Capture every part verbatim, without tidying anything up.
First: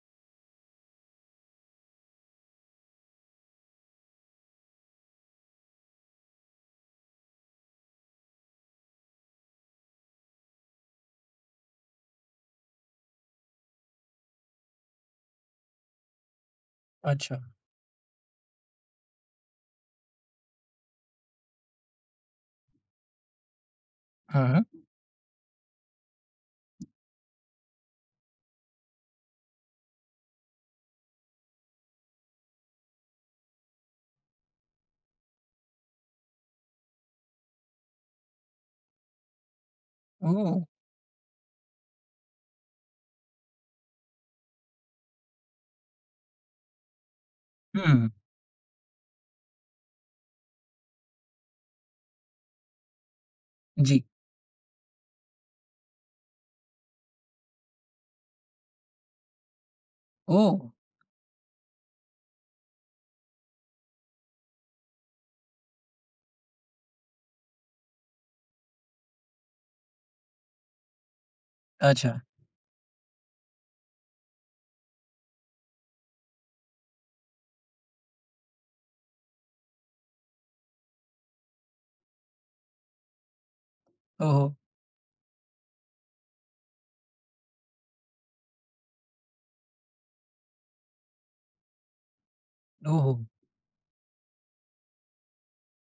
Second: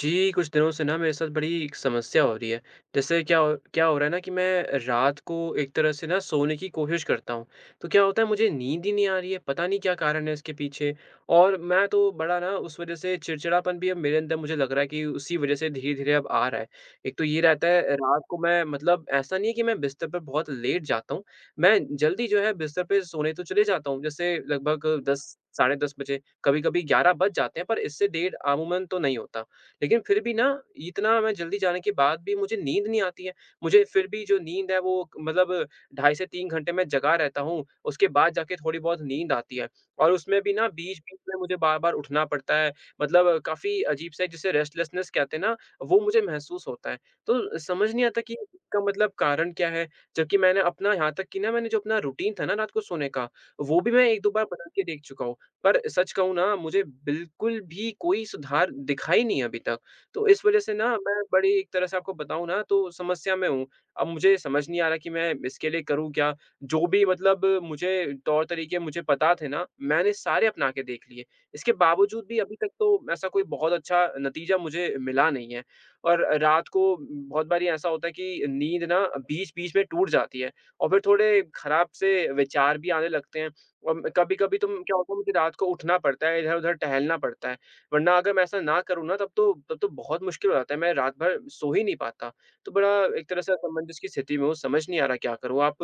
जी, कुछ दिनों से ना मेरे साथ बड़ी एक समस्या हो रही है। जैसे क्या हो क्या हो रहा है ना कि मैं रात को एक तरह से ना सोने की कोशिश करता हूँ, तो क्या होता है मुझे नींद ही नहीं आ रही है, पता नहीं क्या कारण है इसके पीछे। और मैं तो बड़ा ना उस वज़ह से चिड़चिड़ापन भी अब मेरे अंदर मुझे लग रहा है कि उसी वज़ह से धीरे-धीरे अब आ रहा है। एक तो ये अच्छा, रहता है रात को मैं मतलब ऐसा नहीं है कि मैं बिस्तर पर बहुत लेट जाता हूँ, मैं जल्दी जो है बिस्तर पे सोने तो चले जाता हूँ, जैसे हाँ, हाँ। लगभग दस साढ़े दस बजे, कभी-कभी ग्यारह बज जाते हैं पर इससे देर अमूमन तो नहीं होता। लेकिन फिर भी ना इतना मैं जल्दी जाने के बाद भी मुझे नींद नहीं आती है। मुझे फिर भी जो नींद है वो मतलब ढाई से तीन घंटे मैं जगा रहता हूँ, उसके बाद जाके थोड़ी बहुत नींद आती है। और उसमें भी ओह! ना बीच-बीच में मुझे बार-बार उठना पड़ता है, मतलब काफ़ी अजीब सा जिसे रेस्टलेसनेस कहते हैं ना, वो मुझे महसूस होता है। तो समझ नहीं हुँ, आता कि इसका मतलब कारण क्या है? जबकि मैंने अपना यहाँ तक कि ना मैंने जो अपना रूटीन था ना रात को सोने का, वो भी जी। मैं एक-दो बार बदल के देख चुका हूँ। पर सच कहूँ ना मुझे बिल्कुल भी कोई सुधार दिखा ही नहीं अभी तक। तो इस ओह! वज़ह से ना मैं बड़ी एक तरह से आपको बताऊँ ना तो समस्या में हूँ। अब मुझे समझ नहीं आ रहा कि मैं इसके लिए करूँ क्या? जो भी मतलब मुझे तौर-तरीके मुझे पता थे ना, मैंने सारे अपना के देख लिए। इसके अच्छा, बावजूद भी अभी तक तो ऐसा कोई बहुत अच्छा नतीजा मुझे मिला नहीं है। और रात को बहुत बारी ऐसा होता है कि नींद ना बीच-बीच में टूट जाती है और फिर थोड़े खराब से विचार भी आने लगते हैं। अम, ओहो, कभी-कभी तो क्या होता है मुझे रात को उठना पड़ता है, इधर-उधर टहलना पड़ता है, वरना अगर मैं ऐसा ना करूँ ना तब तो तब तो बहुत मुश्किल हो जाता है, मैं रात भर सो ही नहीं पाता। तो बड़ा ओहो! एक तरह से असमंजस की स्थिति में हूँ, समझ नहीं आ रहा क्या करूँ? आप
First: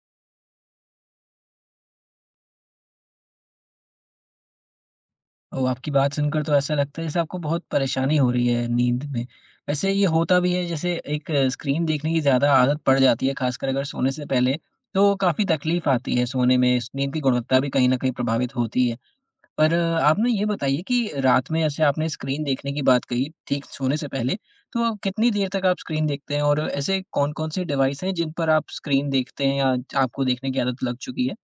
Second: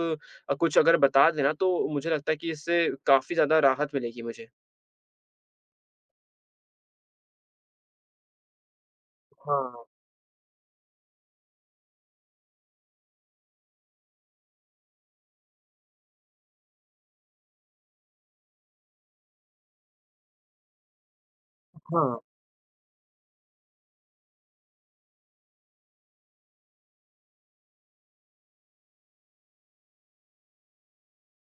अ, कुछ अगर बता दें ना तो मुझे लगता है कि इससे काफ़ी ज़्यादा राहत मिलेगी मुझे। ओह! आपकी बात सुनकर तो ऐसा लगता है जैसे आपको बहुत परेशानी हो रही है नींद में। हाँ, वैसे ये होता भी है जैसे एक स्क्रीन देखने की ज़्यादा आदत पड़ जाती है, ख़ासकर अगर सोने से पहले, तो काफ़ी तकलीफ़ आती है सोने में, स नींद की गुणवत्ता भी कहीं न कहीं प्रभावित होती है। पर अ, आप ना ये बताइए कि रात में ऐसे आपने हाँ। स्क्रीन देखने की बात कही, ठीक सोने से पहले, तो कितनी देर तक आप स्क्रीन देखते हैं? और ऐसे कौन-कौन से डिवाइस हैं जिन पर आप स्क्रीन देखते हैं या आपको देखने की आदत लग चुकी है?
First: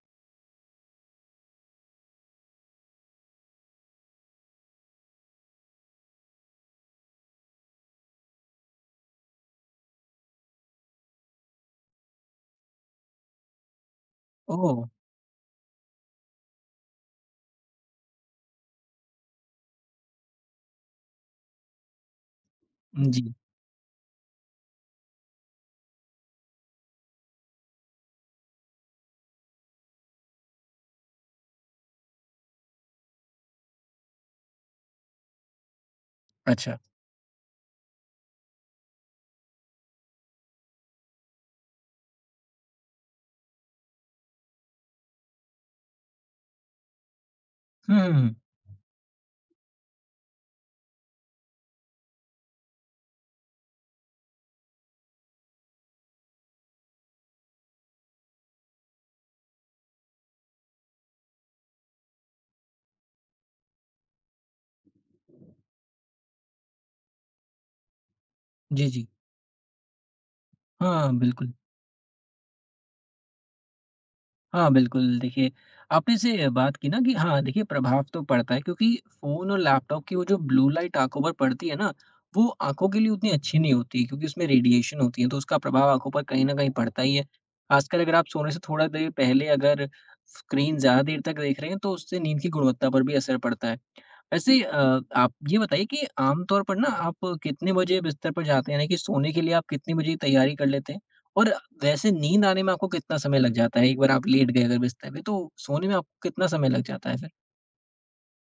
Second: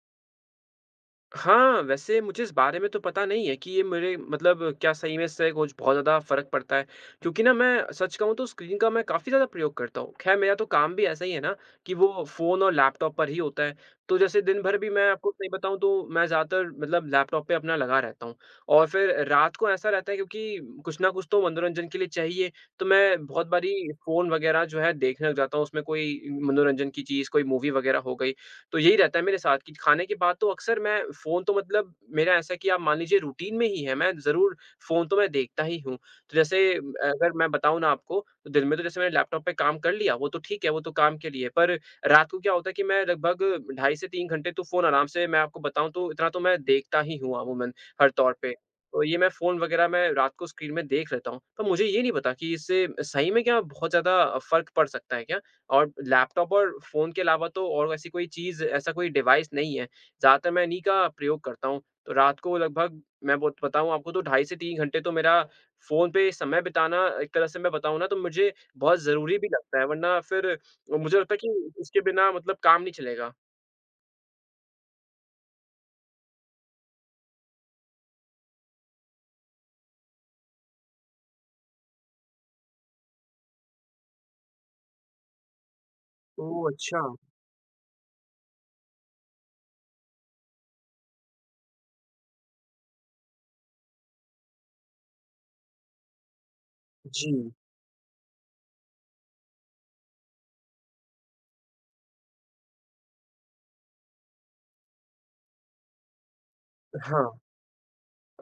हाँ, वैसे मुझे इस बारे में तो पता नहीं है कि ये मेरे मतलब क्या सही में इससे कुछ बहुत ज़्यादा फ़र्क पड़ता है? क्योंकि ना मैं सच कहूँ तो स्क्रीन का मैं काफ़ी ज़्यादा प्रयोग करता हूँ। ख़ैर मेरा तो काम भी ऐसा ही है ना कि वो फ़ोन और लैपटॉप पर ही होता है। तो जैसे दिन भर ओह! भी मैं आपको सही बताऊँ तो मैं ज़्यादातर मतलब लैपटॉप पे अपना लगा रहता हूँ। और फ़िर रात को ऐसा रहता है क्योंकि कुछ ना कुछ तो मनोरंजन के लिए चाहिए, तो मैं जी, बहुत बारी फ़ोन वग़ैरह जो है देखने लग जाता हूँ। उसमें कोई मनोरंजन की चीज़, कोई मूवी वग़ैरह हो गई। तो यही रहता है मेरे साथ कि खाने के बाद तो अक्सर मैं फ़ोन तो मतलब मेरा ऐसा है कि आप मान लीजिए रूटीन में ही है, मैं ज़रूर फ़ोन तो मैं देखता ही हूँ। तो जैसे अच्छा। अगर मैं बताऊँ ना आपको, तो दिन में तो जैसे मैंने लैपटॉप पे काम कर लिया, वो तो ठीक है, वो तो काम के लिए, पर रात को क्या होता है कि मैं लगभग ढाई से तीन घंटे तो फ़ोन आराम से मैं आपको बताऊँ तो इतना तो मैं देखता ही हूँ अमूमन हुँ, हर हुँ, हुँ। तौर पे। तो ये मैं फ़ोन वग़ैरह मैं रात को स्क्रीन में देख लेता हूँ। पर मुझे ये नहीं पता कि इससे सही में क्या बहुत ज़्यादा फ़र्क पड़ सकता है क्या? और लैपटॉप और फ़ोन के अलावा तो और ऐसी कोई चीज़, ऐसा कोई डिवाइस नहीं है। ज़्यादातर मैं इन्हीं का प्रयोग करता हूँ। तो रात को लगभग मैं बो बताऊँ आपको तो ढाई से तीन घंटे तो मेरा फ़ोन पे समय बिताना एक तरह से मैं बताऊँ ना तो मुझे जी, बहुत जी। ज़रूरी भी लगता है, वरना फिर हाँ, मुझे लगता है बिल्कुल। कि इसके बिना मतलब काम नहीं चलेगा। हाँ, बिल्कुल, देखिए आपने से बात की ना कि हाँ, देखिए प्रभाव तो पड़ता है क्योंकि फ़ोन और लैपटॉप की वो जो ब्लू लाइट आँखों पर पड़ती है ना, वो आँखों के लिए उतनी अच्छी नहीं होती क्योंकि उसमें रेडिएशन होती है, तो उसका प्रभाव आँखों पर कहीं न ओह! कहीं अच्छा। पड़ता ही है। ख़ासकर अगर आप सोने से थोड़ा देर पहले अगर स्क्रीन ज़्यादा देर तक देख रहे हैं, तो उससे नींद की गुणवत्ता पर भी असर पड़ता है। वैसे अ, आप ये बताइए कि आमतौर पर ना आप जी। कितने बजे बिस्तर पर जाते हैं? यानी कि सोने के लिए आप कितने बजे की तैयारी कर लेते हैं? और वैसे नींद आने में आपको कितना समय लग जाता है? एक बार आप लेट गए अगर बिस्तर पे तो सोने में आपको कितना समय लग जाता है फिर? हाँ।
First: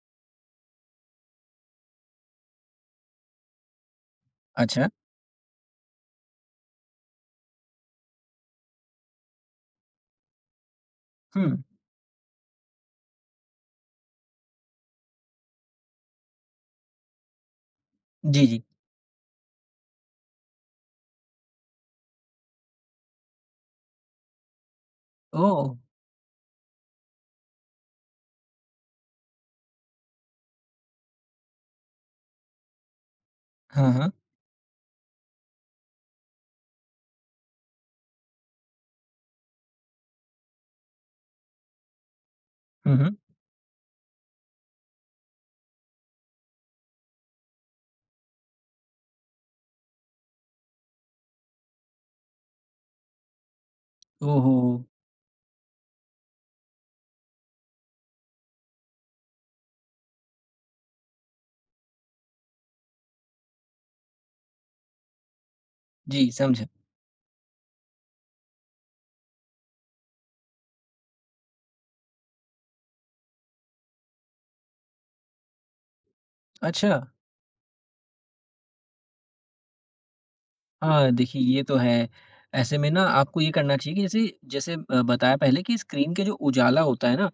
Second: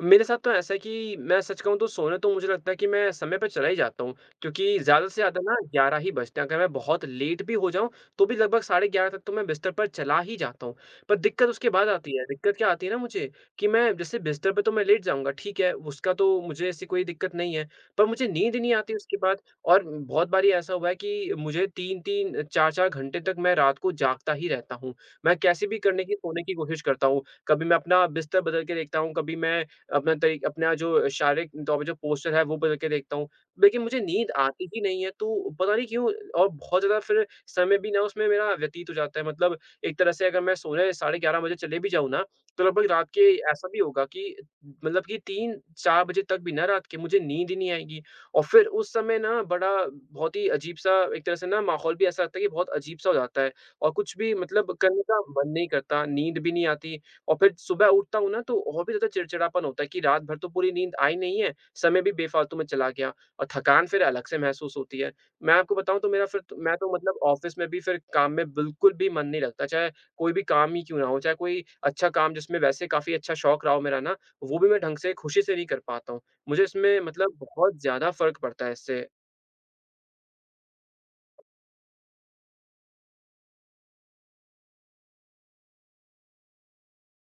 मेरे साथ तो ऐसा है कि मैं सच कहूँ तो सोने तो मुझे लगता है कि मैं समय पे चला ही जाता हूँ क्योंकि अच्छा, ज़्यादा से ज़्यादा ना ग्यारह ही बजते हैं। अगर मैं बहुत लेट भी हो जाऊँ, तो भी लगभग साढ़े ग्यारह तक तो मैं बिस्तर पर चला ही जाता हूँ। पर दिक्कत हुँ। उसके बाद आती है, दिक्कत क्या आती है ना मुझे कि मैं जैसे बिस्तर पे तो मैं लेट जाऊँगा, ठीक है, उसका तो मुझे ऐसी कोई दिक्कत नहीं है, पर मुझे जी, नींद जी। नहीं आती उसके बाद और बहुत बारी ऐसा हुआ है कि मुझे तीन-तीन चार-चार घंटे तक मैं रात को जागता ही रहता हूँ। मैं ओह! कैसे भी करने की सोने की कोशिश करता हूँ, कभी मैं अपना बिस्तर बदल के देखता हूँ, कभी मैं अपना तरी अपना जो शारीरिक तौर पे जो पोस्चर है वो बदल के देखता हूँ। लेकिन हाँ, मुझे हाँ। नींद आती ही नहीं है तो पता नहीं क्यों, और बहुत ज़्यादा फिर समय भी ना उसमें मेरा व्यतीत हो जाता है मतलब एक तरह से अगर मैं सोने साढ़े ग्यारह बजे चले भी जाऊँ ना, तो लगभग हुँ, रात हुँ। के ऐसा भी होगा कि मतलब कि तीन-चार बजे तक भी ना रात के मुझे नींद ही नहीं आएगी। और फिर उस समय ना बड़ा बहुत ही अजीब-सा एक तरह से ना माहौल भी ऐसा लगता है कि बहुत अजीब-सा हो जाता है और कुछ भी ओहो! मतलब करने का मन नहीं करता, नींद भी नहीं आती, और फिर सुबह उठता हूँ ना तो और भी ज़्यादा चिड़चिड़ापन होता है कि रात भर तो पूरी नींद आई नहीं है, समय भी बेफ़ालतू में चला गया और थकान फिर अलग से महसूस होती है। मैं आपको बताऊँ तो मेरा जी, फिर तो समझा। मैं तो मतलब ऑफ़िस में भी फिर काम में बिल्कुल भी मन नहीं लगता, चाहे कोई भी काम ही क्यों ना हो, चाहे कोई अच्छा काम जिसमें वैसे काफ़ी अच्छा शौक रहा हो मेरा ना, वो भी मैं ढंग से खुशी से नहीं कर पाता हूँ। मुझे अच्छा। इसमें मतलब बहुत ज़्यादा फ़र्क पड़ता है इससे। हाँ, देखिए ये तो है। ऐसे में ना आपको ये करना चाहिए कि जैसे जैसे अ, बताया पहले कि स्क्रीन के जो उजाला होता है ना,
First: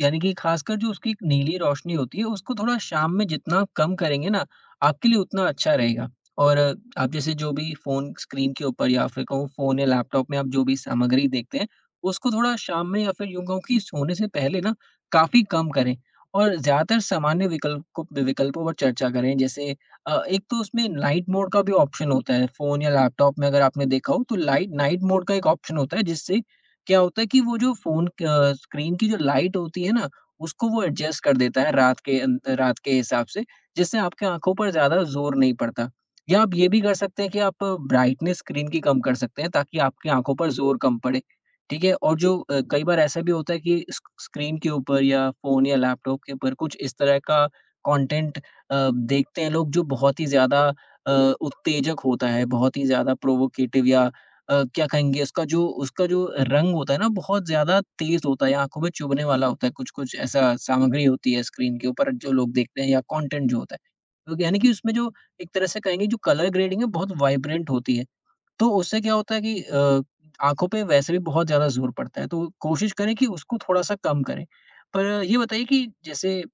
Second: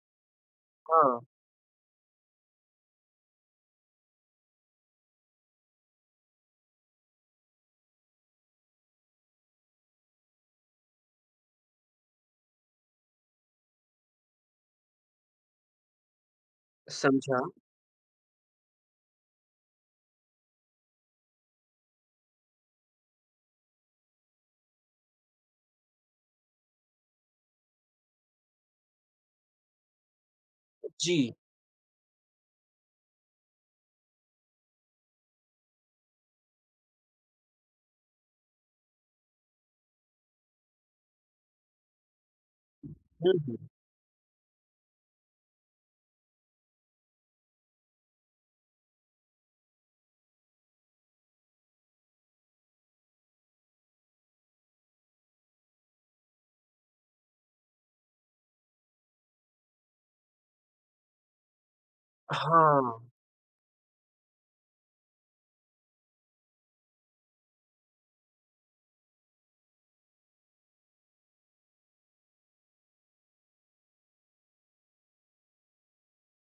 यानी कि खासकर जो उसकी हाँ, एक नीली रोशनी होती है, उसको थोड़ा शाम में जितना कम करेंगे ना, आपके लिए उतना अच्छा रहेगा। और अ, आप जैसे जो भी फ़ोन स्क्रीन के ऊपर या फिर कहूँ फ़ोन या लैपटॉप में आप जो भी सामग्री देखते हैं, उसको थोड़ा शाम में या फिर यूँ कहूँ कि सोने से पहले ना काफ़ी कम करें। और ज़्यादातर समझा। सामान्य विकल्प को विकल्पों पर चर्चा करें जैसे अ, एक तो उसमें लाइट मोड का भी ऑप्शन होता है, फ़ोन या लैपटॉप में अगर आपने देखा हो तो लाइट नाइट मोड का एक ऑप्शन होता है जिससे क्या होता है कि वो जो फ़ोन क स्क्रीन की जो लाइट होती है ना, उसको वो एडजस्ट जी। कर देता है रात के अन रात के हिसाब से, जिससे आपकी आँखों पर ज़्यादा ज़ोर नहीं पड़ता। या आप ये भी कर सकते हैं कि आप ब्राइटनेस स्क्रीन की कम कर सकते हैं ताकि आपकी आँखों पर ज़ोर कम पड़े, ठीक है? और जो अ, कई बार ऐसा हुँ, भी होता हुँ। है कि स्क स्क्रीन के ऊपर या फ़ोन या लैपटॉप के ऊपर कुछ इस तरह का कंटेंट अ, देखते हैं लोग जो बहुत ही ज़्यादा अ, उत्तेजक होता है, बहुत ही ज़्यादा प्रोवोकेटिव या अ, क्या कहेंगे उसका जो उसका जो रंग होता है ना बहुत ज़्यादा तेज़ होता है या आँखों में चुभने वाला होता है, कुछ-कुछ ऐसा सामग्री होती है स्क्रीन के ऊपर जो लोग देखते हैं हाँ। या कंटेंट जो होता है। तो यानी कि उसमें जो एक तरह से कहेंगे जो कलर ग्रेडिंग है बहुत वाइब्रेंट होती है। तो उससे क्या होता है कि अ, आँखों पे वैसे भी बहुत ज़्यादा ज़ोर पड़ता है, तो कोशिश करें कि उसको थोड़ा-सा कम करें। पर ये बताइए कि जैसे अ,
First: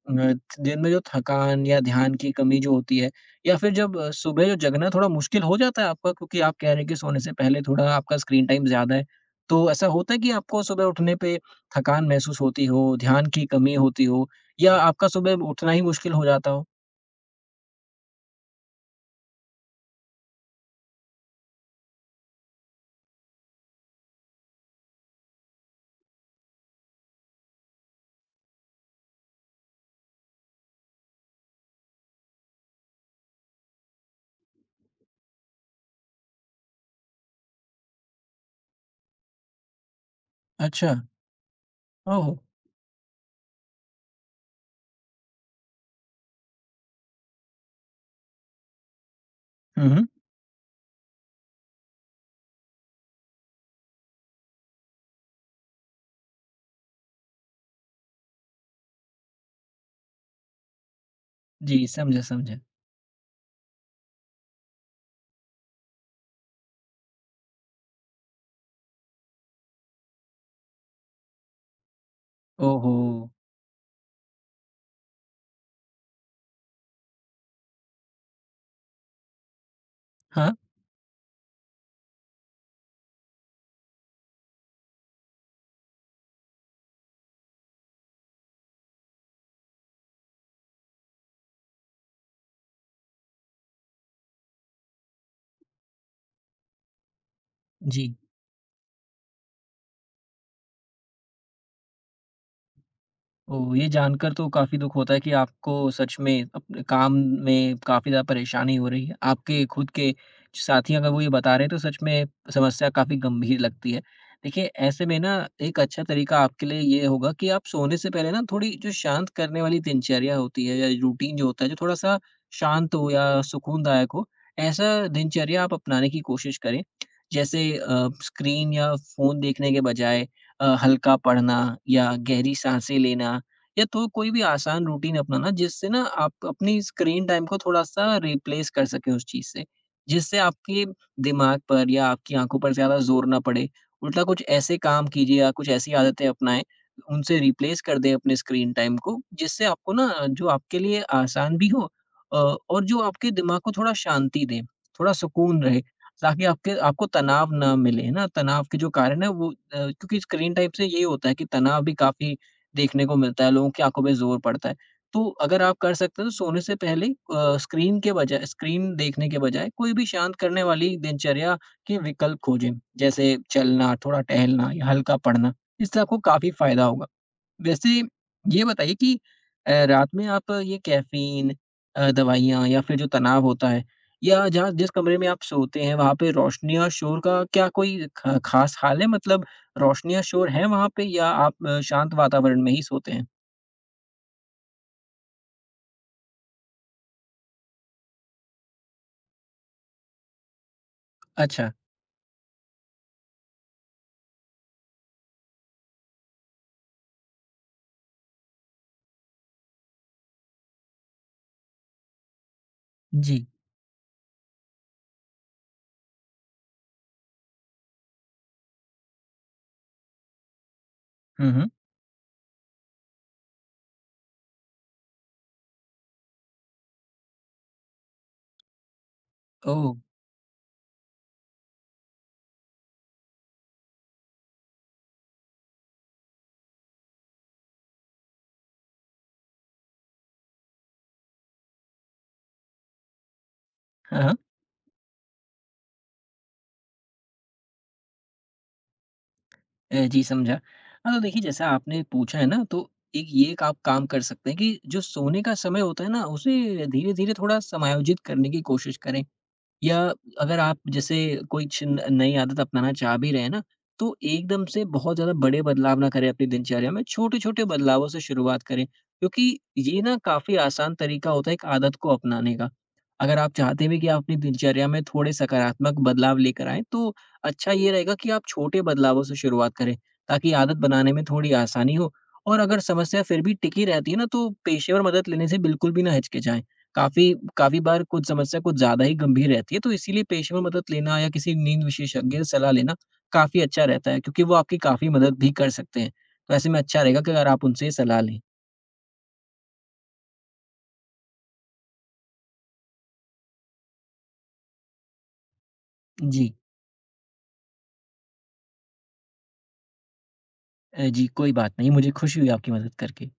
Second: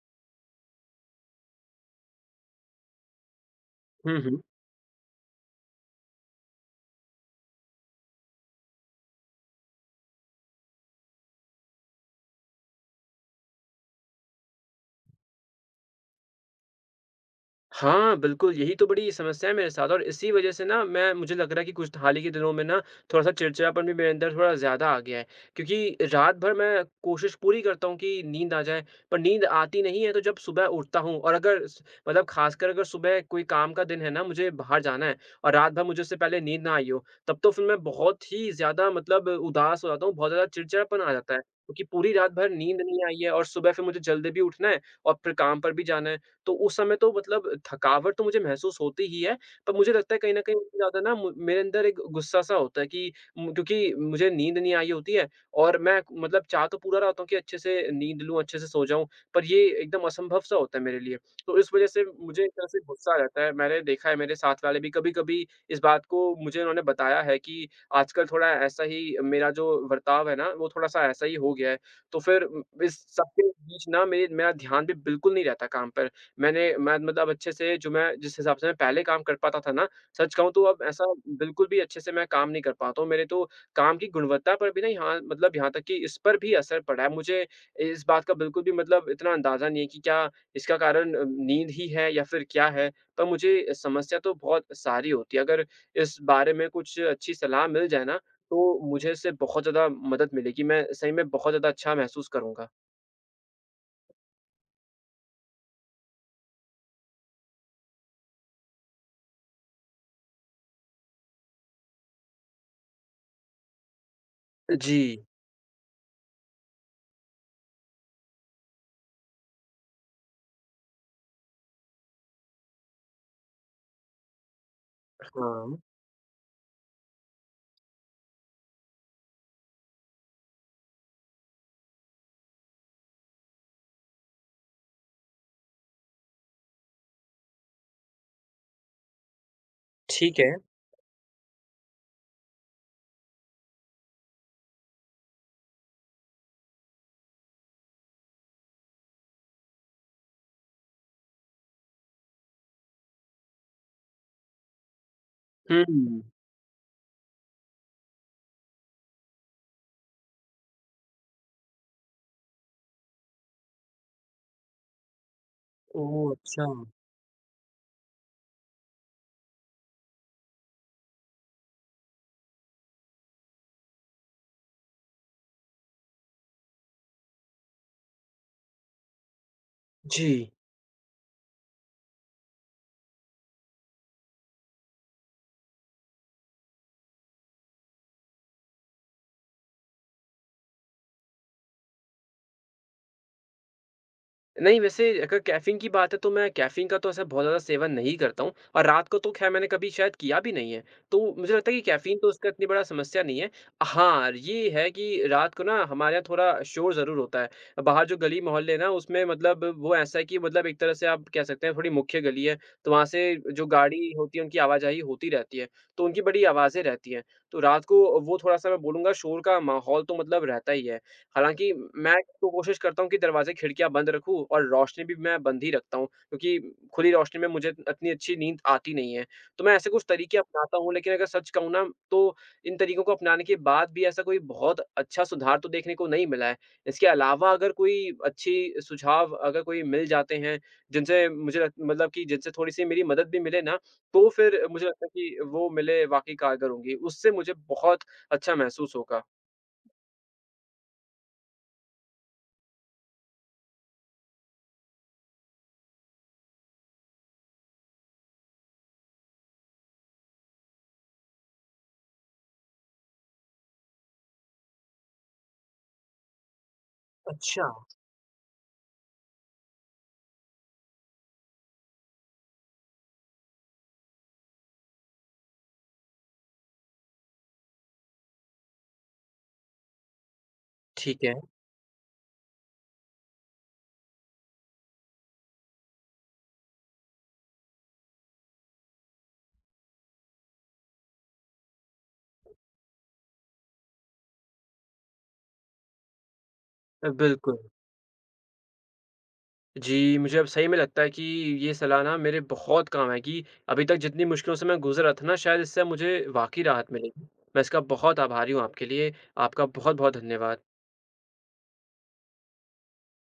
दिन में जो थकान या ध्यान की कमी जो होती है या फिर जब अ, हुँ, हुँ। सुबह जो जगना थोड़ा मुश्किल हो जाता है आपका क्योंकि आप कह रहे हैं कि सोने से पहले थोड़ा आपका स्क्रीन टाइम ज़्यादा है, तो ऐसा होता है कि आपको सुबह उठने पे थकान महसूस होती हो, ध्यान की कमी होती हो या आपका सुबह उठना ही मुश्किल हो जाता हो? हाँ, बिल्कुल, यही तो बड़ी समस्या है मेरे साथ, और इसी वज़ह से ना मैं मुझे लग रहा है कि कुछ हाल ही के दिनों में ना थोड़ा-सा चिड़चिड़ापन भी मेरे अंदर थोड़ा ज़्यादा आ गया है। क्योंकि रात भर मैं कोशिश पूरी करता हूँ कि नींद आ जाए, पर नींद आती नहीं है, तो जब सुबह उठता हूँ और अगर स मतलब ख़ासकर अगर सुबह कोई काम का दिन है ना, मुझे बाहर जाना है और रात भर मुझे उससे पहले नींद ना आई हो, तब तो फिर मैं बहुत ही ज़्यादा मतलब उदास हो जाता हूँ, बहुत ज़्यादा अच्छा, चिड़चिड़ापन आ जाता है। क्योंकि पूरी रात ओह! भर नींद नहीं आई है और सुबह फिर मुझे जल्दी भी उठना है और फिर काम पर भी जाना है। तो उस समय तो मतलब थकावट तो मुझे महसूस होती ही है, पर हुँ, मुझे हुँ। लगता है कहीं न कहीं उससे ज़्यादा ना मु मेरे अंदर एक गुस्सा-सा होता है कि उम, क्योंकि मुझे नींद नहीं आई होती है, और मैं मतलब चाह तो पूरा रहा होता हूँ कि अच्छे से नींद लूँ, अच्छे से सो जाऊँ, पर ये एकदम असंभव-सा होता है मेरे लिए। तो इस वज़ह जी, से समझा, मुझे एक समझा। तरह से गुस्सा रहता है, मैंने देखा है मेरे साथ वाले भी कभी-कभी इस बात को मुझे उन्होंने बताया है कि आजकल थोड़ा ऐसा ही मेरा जो बर्ताव है ना, वो थोड़ा-सा ऐसा ही हो गया है। तो फिर उम, ओहो! इस सब के बीच ना मेरे मेरा ध्यान भी बिल्कुल नहीं रहता काम पर। मैंने मैं मतलब अच्छे से जो मैं जिस हिसाब से मैं पहले काम कर पाता था ना, सच कहूँ हाँ, तो अब ऐसा बिल्कुल भी अच्छे से मैं काम नहीं कर पाता हूँ। मेरे तो काम की गुणवत्ता पर भी ना यहाँ मतलब यहाँ तक कि इस पर भी असर पड़ा है। मुझे इस बात का बिल्कुल भी मतलब इतना अंदाज़ा नहीं है कि क्या इसका कारण अ, नींद ही है या फिर क्या है? पर मुझे समस्या तो बहुत सारी होती है। अगर इस बारे में कुछ अच्छी सलाह मिल जाए जी। ना, तो मुझे इससे बहुत ज़्यादा मदद मिलेगी। मैं सही में बहुत ज़्यादा अच्छा महसूस करूँगा। ओह! ये जानकर तो काफ़ी दुःख होता है कि आपको सच में अपने काम में काफ़ी ज़्यादा परेशानी हो रही है। आपके खुद के साथी अगर वो ये बता रहे हैं तो सच में समस्या काफ़ी गंभीर लगती है। देखिए, ऐसे में जी, ना एक अच्छा तरीका आपके लिए ये होगा कि आप सोने से पहले ना थोड़ी जो शांत करने वाली दिनचर्या होती है या रूटीन जो होता है, जो थोड़ा-सा शांत हो या सुकूनदायक हो, ऐसा दिनचर्या आप हाँ, अपनाने की कोशिश करें। जैसे अ, स्क्रीन या फ़ोन देखने के बजाय अ, हल्का पढ़ना या गहरी साँसें लेना या तो कोई भी आसान रूटीन अपनाना जिससे ना आप अपनी स्क्रीन टाइम को थोड़ा-सा रिप्लेस कर सकें उस चीज़ से। जिससे ठीक है। आपके दिमाग पर या आपकी आँखों पर ज़्यादा ज़ोर ना पड़े। उल्टा कुछ ऐसे काम कीजिए या कुछ ऐसी आदतें अपनाएँ, उनसे रिप्लेस कर दें अपने स्क्रीन टाइम को, जिससे आपको ना जो आपके लिए आसान भी हो अ, और जो आपके दिमाग को थोड़ा शांति दे, थोड़ा सुकून रहे, हुँ। ताकि आपके आपको तनाव ना मिले, है ना? तनाव के जो कारण है वो अ, क्योंकि स्क्रीन टाइम से ये होता है कि तनाव भी काफ़ी देखने को मिलता है, लोगों की आँखों पे ज़ोर पड़ता है। तो अगर आप कर सकते हैं ओह! तो सोने अच्छा। से पहले अ, स्क्रीन के बजाय स्क्रीन देखने के बजाय कोई भी शांत करने वाली दिनचर्या के विकल्प खोजें, जैसे चलना, थोड़ा टहलना या हल्का पढ़ना। इससे आपको काफ़ी फ़ायदा होगा। वैसे ये बताइए कि अ, रात में जी। आप ये कैफ़ीन अ, दवाइयाँ या फिर जो तनाव होता है या जहाँ जिस कमरे में आप सोते हैं वहाँ पे रोशनी और शोर का क्या कोई ख ख़ास हाल है? मतलब रोशनी और शोर है वहाँ पे या आप अ, शांत वातावरण में ही सोते हैं? नहीं वैसे अगर कैफ़ीन की बात है तो मैं कैफ़ीन का तो ऐसा बहुत ज़्यादा सेवन नहीं करता हूँ, और रात को तो ख़ैर मैंने कभी शायद किया भी नहीं है। तो मुझे लगता अच्छा। है कि कैफ़ीन तो उसका इतनी बड़ा समस्या नहीं है। हाँ, ये है कि रात को ना हमारे यहाँ थोड़ा शोर ज़रूर होता है। बाहर जो गली मोहल्ले हैं ना उसमें मतलब वो ऐसा है कि मतलब एक तरह से आप कह सकते हैं थोड़ी मुख्य गली है। तो वहाँ से जी। जो गाड़ी होती है उनकी आवाजाही होती रहती है। तो उनकी बड़ी आवाज़ें रहती हैं। तो रात को वो थोड़ा-सा मैं बोलूँगा शोर का माहौल तो मतलब रहता ही है। हुँ, हुँ। हालाँकि मैं तो कोशिश करता हूँ कि दरवाज़े-खिड़कियाँ बंद रखूँ और रोशनी भी मैं बंद ही रखता हूँ, क्योंकि खुली रोशनी में मुझे इतनी अच्छी नींद आती नहीं है। तो मैं ऐसे ओह! कुछ तरीके अपनाता हूँ, लेकिन अगर सच कहूँ ना, तो इन तरीकों को अपनाने के बाद भी ऐसा कोई बहुत अच्छा सुधार तो देखने को नहीं मिला है। इसके अलावा अगर कोई अच्छी सुझाव अगर कोई मिल जाते हैं, जिनसे मुझे लग मतलब कि जिनसे थोड़ी-सी मेरी मदद भी मिले ना, हाँ, तो हाँ। फिर मुझे लगता है कि वो मेरे लिए वाक़ई कारगर होंगी। उससे मुझे बहुत अच्छा महसूस होगा। अ, जी समझा। हाँ, तो देखिए जैसा आपने पूछा है ना तो एक ये एक आप काम कर सकते हैं कि जो सोने का समय होता है ना उसे धीरे-धीरे थोड़ा समायोजित करने की कोशिश करें। या अगर आप जैसे कोई छ न- नई आदत अपनाना चाह भी रहे हैं ना, तो एकदम से बहुत ज़्यादा बड़े बदलाव ना करें अपनी दिनचर्या में, छोटे-छोटे अच्छा, बदलावों से शुरुआत करें। क्योंकि ये ना काफ़ी आसान तरीका होता है एक आदत को अपनाने का। अगर आप चाहते भी कि आप अपनी दिनचर्या में थोड़े सकारात्मक बदलाव लेकर आएँ, तो अच्छा ये रहेगा कि आप छोटे बदलावों से शुरुआत करें, ताकि आदत बनाने ठीक में है। थोड़ी आसानी हो और अगर समस्या फिर भी टिकी रहती है ना, तो पेशेवर मदद लेने से बिल्कुल भी ना हिचकिचाएँ। काफ़ी काफ़ी बार कुछ समस्या कुछ ज़्यादा ही गंभीर रहती है, तो इसीलिए पेशेवर मदद लेना या किसी नींद विशेषज्ञ से सलाह लेना काफ़ी अच्छा रहता है क्योंकि वो आपकी काफ़ी मदद भी कर सकते हैं। तो ऐसे में अच्छा अ, रहेगा कि अगर बिल्कुल। आप उनसे सलाह लें। जी, मुझे अब सही में लगता है कि ये सलाह ना मेरे बहुत काम आएगी। अभी तक जितनी मुश्किलों से मैं गुज़र रहा था ना, शायद इससे मुझे जी। वाक़ई राहत मिलेगी। मैं इसका बहुत आभारी हूँ आपके लिए। आपका बहुत-बहुत धन्यवाद। अ, जी, कोई बात नहीं। मुझे खुशी हुई आपकी मदद करके।